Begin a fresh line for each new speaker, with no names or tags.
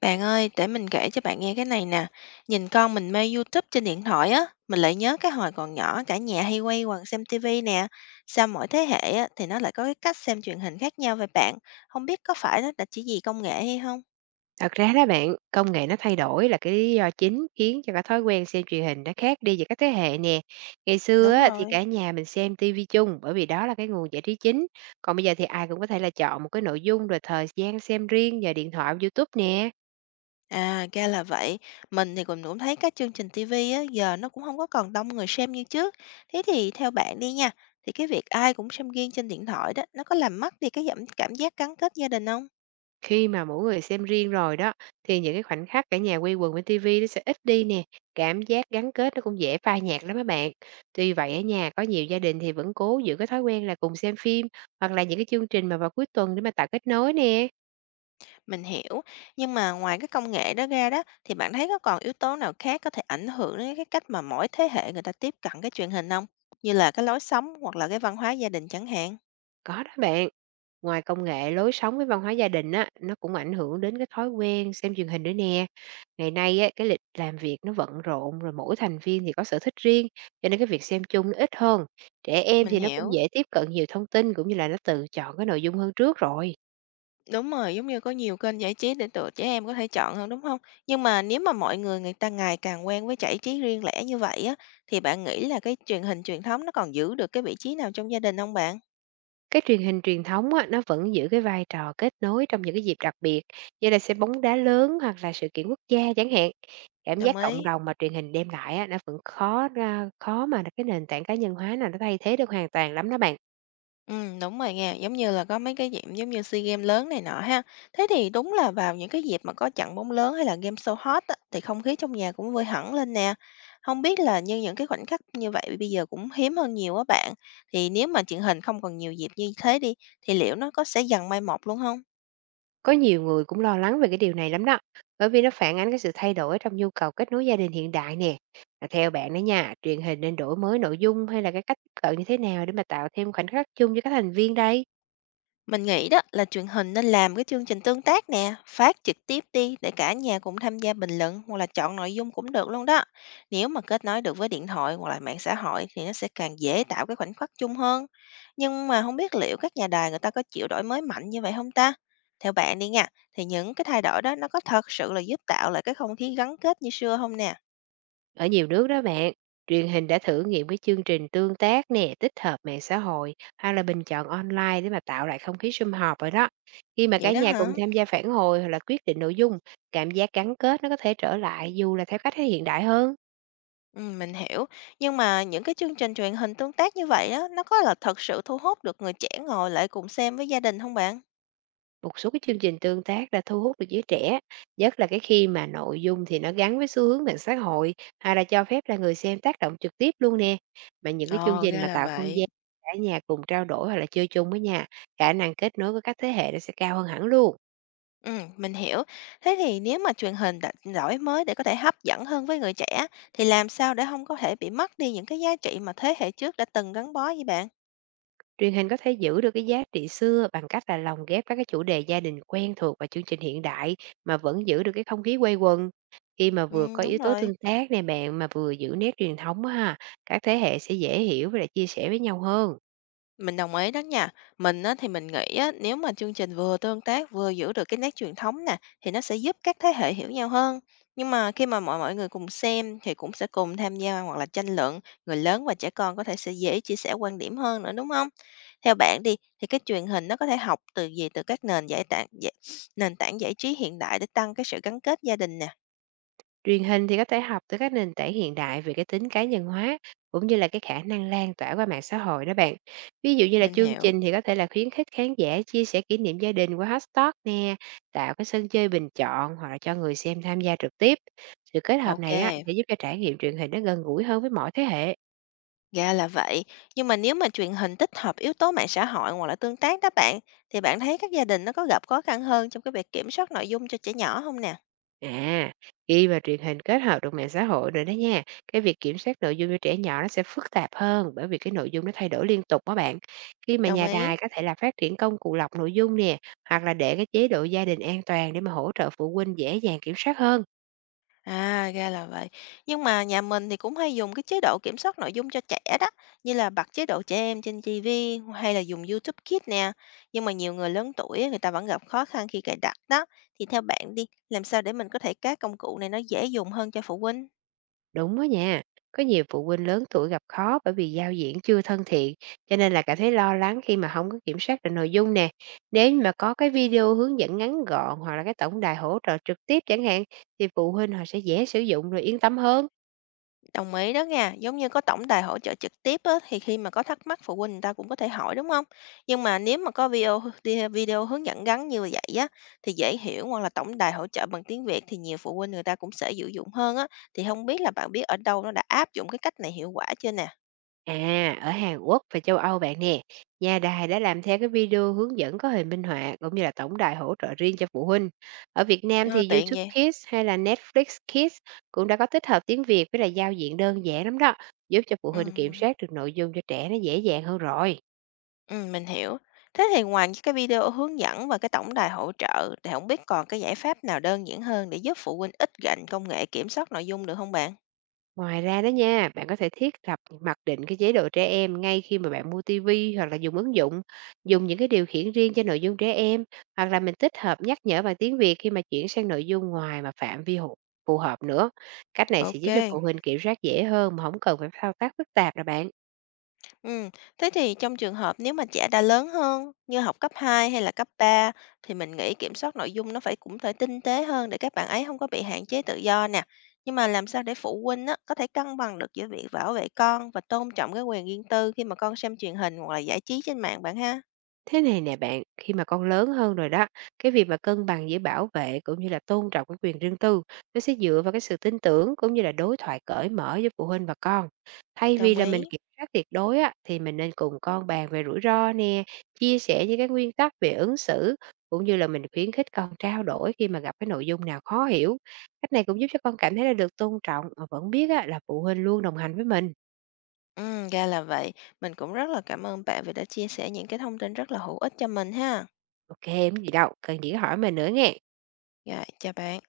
Bạn ơi, để mình kể cho bạn nghe cái này nè. Nhìn con mình mê YouTube trên điện thoại á, mình lại nhớ cái hồi còn nhỏ cả nhà hay quay quần xem TV nè. Sao mỗi thế hệ á, thì nó lại có cái cách xem truyền hình khác nhau vậy bạn? Không biết có phải nó đã chỉ vì công nghệ hay không?
Thật ra đó bạn, công nghệ nó thay đổi là cái lý do chính khiến cho cái thói quen xem truyền hình nó khác đi giữa các thế hệ nè. Ngày xưa
Đúng
á, thì
rồi.
cả nhà mình xem tivi chung bởi vì đó là cái nguồn giải trí chính. Còn bây giờ thì ai cũng có thể là chọn một cái nội dung rồi thời gian xem riêng nhờ điện thoại, YouTube nè.
À, ra là vậy. Mình thì cũng cũng thấy các chương trình TV á, giờ nó cũng không có còn đông người xem như trước. Thế thì theo bạn đi nha, thì cái việc ai cũng xem riêng trên điện thoại đó, nó có làm mất đi cái cảm giác gắn kết gia đình không?
Khi mà mỗi người xem riêng rồi đó thì những cái khoảnh khắc cả nhà quây quần với tivi nó sẽ ít đi nè. Cảm giác gắn kết nó cũng dễ phai nhạt lắm các bạn. Tuy vậy ở nhà có nhiều gia đình thì vẫn cố giữ cái thói quen là cùng xem phim hoặc là những cái chương trình mà vào cuối tuần để mà tạo kết nối nè.
Mình hiểu, nhưng mà ngoài cái công nghệ đó ra đó thì bạn thấy có còn yếu tố nào khác có thể ảnh hưởng đến cái cách mà mỗi thế hệ người ta tiếp cận cái truyền hình không? Như là cái lối sống hoặc là cái văn hóa gia đình chẳng hạn.
Có đó bạn. Ngoài công nghệ, lối sống với văn hóa gia đình á, nó cũng ảnh hưởng đến cái thói quen xem truyền hình nữa nè. Ngày nay á, cái lịch làm việc nó bận rộn rồi mỗi thành viên thì có sở thích riêng, cho nên cái việc xem chung nó ít hơn. Trẻ em
Mình
thì nó cũng
hiểu.
dễ tiếp cận nhiều thông tin cũng như là nó tự chọn cái nội dung hơn trước rồi.
Đúng rồi, giống như có nhiều kênh giải trí để tụi trẻ em có thể chọn hơn đúng không? Nhưng mà nếu mà mọi người người ta ngày càng quen với giải trí riêng lẻ như vậy á, thì bạn nghĩ là cái truyền hình truyền thống nó còn giữ được cái vị trí nào trong gia đình không bạn?
Cái truyền hình truyền thống á, nó vẫn giữ cái vai trò kết nối trong những cái dịp đặc biệt, như là xem bóng đá lớn hoặc là sự kiện quốc gia chẳng hạn. Cảm giác
Đồng
cộng
ý.
đồng mà truyền hình đem lại á, nó vẫn khó mà cái nền tảng cá nhân hóa nào nó thay thế được hoàn toàn lắm đó bạn.
Đúng rồi nha, giống như là có mấy cái dịp giống như SEA Games lớn này nọ ha. Thế thì đúng là vào những cái dịp mà có trận bóng lớn hay là game show hot á, thì không khí trong nhà cũng vơi hẳn lên nè. Không biết là như những cái khoảnh khắc như vậy bây giờ cũng hiếm hơn nhiều á bạn, thì nếu mà truyền hình không còn nhiều dịp như thế đi, thì liệu nó có sẽ dần mai một luôn không?
Có nhiều người cũng lo lắng về cái điều này lắm đó, bởi vì nó phản ánh cái sự thay đổi trong nhu cầu kết nối gia đình hiện đại nè. Và theo bạn đó nha, truyền hình nên đổi mới nội dung hay là cái cách tiếp cận như thế nào để mà tạo thêm khoảnh khắc chung cho các thành viên đây?
Mình nghĩ đó là truyền hình nên làm cái chương trình tương tác nè, phát trực tiếp đi để cả nhà cùng tham gia bình luận hoặc là chọn nội dung cũng được luôn đó. Nếu mà kết nối được với điện thoại hoặc là mạng xã hội thì nó sẽ càng dễ tạo cái khoảnh khắc chung hơn. Nhưng mà không biết liệu các nhà đài người ta có chịu đổi mới mạnh như vậy không ta? Theo bạn đi nha, thì những cái thay đổi đó nó có thật sự là giúp tạo lại cái không khí gắn kết như xưa không nè?
Ở nhiều nước đó bạn, truyền hình đã thử nghiệm cái chương trình tương tác nè, tích hợp mạng xã hội hay là bình chọn online để mà tạo lại không khí sum họp rồi đó. Khi mà
Vậy
cả
đó
nhà
hả?
cùng tham gia phản hồi hoặc là quyết định nội dung, cảm giác gắn kết nó có thể trở lại dù là theo cách thể hiện đại hơn.
Mình hiểu. Nhưng mà những cái chương trình truyền hình tương tác như vậy á, nó có là thật sự thu hút được người trẻ ngồi lại cùng xem với gia đình không bạn?
Một số cái chương trình tương tác đã thu hút được giới trẻ, nhất là cái khi mà nội dung thì nó gắn với xu hướng mạng xã hội hay là cho phép là người xem tác động trực tiếp luôn nè. Mà những cái chương
Ồ,
trình
ra
mà
là
tạo không gian
vậy.
cả nhà cùng trao đổi hoặc là chơi chung với nhà, khả năng kết nối với các thế hệ nó sẽ cao hơn hẳn luôn.
Mình hiểu. Thế thì nếu mà truyền hình đã đổi mới để có thể hấp dẫn hơn với người trẻ, thì làm sao để không có thể bị mất đi những cái giá trị mà thế hệ trước đã từng gắn bó với bạn?
Truyền hình có thể giữ được cái giá trị xưa bằng cách là lồng ghép các cái chủ đề gia đình quen thuộc và chương trình hiện đại mà vẫn giữ được cái không khí quây quần. Khi mà vừa có
Đúng
yếu tố
rồi.
tương tác nè bạn mà vừa giữ nét truyền thống á ha, các thế hệ sẽ dễ hiểu và lại chia sẻ với nhau hơn.
Mình đồng ý đó nha. Mình á, thì mình nghĩ á, nếu mà chương trình vừa tương tác vừa giữ được cái nét truyền thống nè thì nó sẽ giúp các thế hệ hiểu nhau hơn. Nhưng mà khi mà mọi mọi người cùng xem thì cũng sẽ cùng tham gia hoặc là tranh luận, người lớn và trẻ con có thể sẽ dễ chia sẻ quan điểm hơn nữa đúng không? Theo bạn đi thì cái truyền hình nó có thể học từ gì từ các nền giải tảng giải, nền tảng giải trí hiện đại để tăng cái sự gắn kết gia đình nè.
Truyền hình thì có thể học từ các nền tảng hiện đại về cái tính cá nhân hóa cũng như là cái khả năng lan tỏa qua mạng xã hội đó bạn. Ví dụ như là
Mình
chương
hiểu.
trình thì có thể là khuyến khích khán giả chia sẻ kỷ niệm gia đình qua hashtag nè, tạo cái sân chơi bình chọn hoặc là cho người xem tham gia trực tiếp. Sự kết hợp
Ok.
này á, sẽ giúp cho trải nghiệm truyền hình nó gần gũi hơn với mọi thế hệ.
Ra là vậy. Nhưng mà nếu mà truyền hình tích hợp yếu tố mạng xã hội hoặc là tương tác đó bạn, thì bạn thấy các gia đình nó có gặp khó khăn hơn trong cái việc kiểm soát nội dung cho trẻ nhỏ không nè?
À, khi mà truyền hình kết hợp được mạng xã hội rồi đó nha, cái việc kiểm soát nội dung cho trẻ nhỏ nó sẽ phức tạp hơn bởi vì cái nội dung nó thay đổi liên tục đó bạn. Khi mà
Đồng
nhà
ý.
đài có thể là phát triển công cụ lọc nội dung nè, hoặc là để cái chế độ gia đình an toàn để mà hỗ trợ phụ huynh dễ dàng kiểm soát hơn.
À, ra là vậy. Nhưng mà nhà mình thì cũng hay dùng cái chế độ kiểm soát nội dung cho trẻ đó, như là bật chế độ trẻ em trên TV hay là dùng YouTube Kids nè. Nhưng mà nhiều người lớn tuổi á, người ta vẫn gặp khó khăn khi cài đặt đó. Thì theo bạn đi, làm sao để mình có thể các công cụ này nó dễ dùng hơn cho phụ huynh?
Đúng đó nha, có nhiều phụ huynh lớn tuổi gặp khó bởi vì giao diện chưa thân thiện, cho nên là cảm thấy lo lắng khi mà không có kiểm soát được nội dung nè. Nếu như mà có cái video hướng dẫn ngắn gọn hoặc là cái tổng đài hỗ trợ trực tiếp chẳng hạn, thì phụ huynh họ sẽ dễ sử dụng rồi yên tâm hơn.
Đồng ý đó nha, giống như có tổng đài hỗ trợ trực tiếp á, thì khi mà có thắc mắc phụ huynh người ta cũng có thể hỏi đúng không? Nhưng mà nếu mà có video hướng dẫn ngắn như vậy á thì dễ hiểu hoặc là tổng đài hỗ trợ bằng tiếng Việt thì nhiều phụ huynh người ta cũng sẽ sử dụng hơn á, thì không biết là bạn biết ở đâu nó đã áp dụng cái cách này hiệu quả chưa nè?
À, ở Hàn Quốc và châu Âu bạn nè, nhà đài đã làm theo cái video hướng dẫn có hình minh họa cũng như là tổng đài hỗ trợ riêng cho phụ huynh. Ở Việt Nam
Ờ,
thì
tiện
YouTube
vậy.
Kids hay là Netflix Kids cũng đã có tích hợp tiếng Việt với là giao diện đơn giản lắm đó, giúp cho phụ
Ừ,
huynh kiểm
ừ,
soát được nội dung cho trẻ nó dễ dàng hơn rồi.
ừ, mình hiểu. Thế thì ngoài những cái video hướng dẫn và cái tổng đài hỗ trợ thì không biết còn cái giải pháp nào đơn giản hơn để giúp phụ huynh ít gạnh công nghệ kiểm soát nội dung được không bạn?
Ngoài ra đó nha, bạn có thể thiết lập mặc định cái chế độ trẻ em ngay khi mà bạn mua tivi hoặc là dùng ứng dụng, dùng những cái điều khiển riêng cho nội dung trẻ em hoặc là mình tích hợp nhắc nhở bằng tiếng Việt khi mà chuyển sang nội dung ngoài mà phạm vi phù hợp nữa. Cách này sẽ
Ok.
giúp cho phụ huynh kiểm soát dễ hơn mà không cần phải thao tác phức tạp nè bạn.
Ừ, thế thì trong trường hợp nếu mà trẻ đã lớn hơn, như học cấp 2 hay là cấp 3, thì mình nghĩ kiểm soát nội dung nó phải cũng phải tinh tế hơn để các bạn ấy không có bị hạn chế tự do nè. Nhưng mà làm sao để phụ huynh á, có thể cân bằng được giữa việc bảo vệ con và tôn trọng cái quyền riêng tư khi mà con xem truyền hình hoặc là giải trí trên mạng bạn ha?
Thế này nè bạn, khi mà con lớn hơn rồi đó, cái việc mà cân bằng giữa bảo vệ cũng như là tôn trọng cái quyền riêng tư, nó sẽ dựa vào cái sự tin tưởng cũng như là đối thoại cởi mở với phụ huynh và con. Thay vì
Đồng
là mình
ý.
kiểm soát tuyệt đối á, thì mình nên cùng con bàn về rủi ro nè, chia sẻ những cái nguyên tắc về ứng xử, cũng như là mình khuyến khích con trao đổi khi mà gặp cái nội dung nào khó hiểu. Cách này cũng giúp cho con cảm thấy là được tôn trọng mà vẫn biết á, là phụ huynh luôn đồng hành với mình.
Ừ, ra là vậy. Mình cũng rất là cảm ơn bạn vì đã chia sẻ những cái thông tin rất là hữu ích cho mình ha.
OK, không gì đâu, cần gì cứ hỏi mình nữa nghe.
Rồi, chào bạn.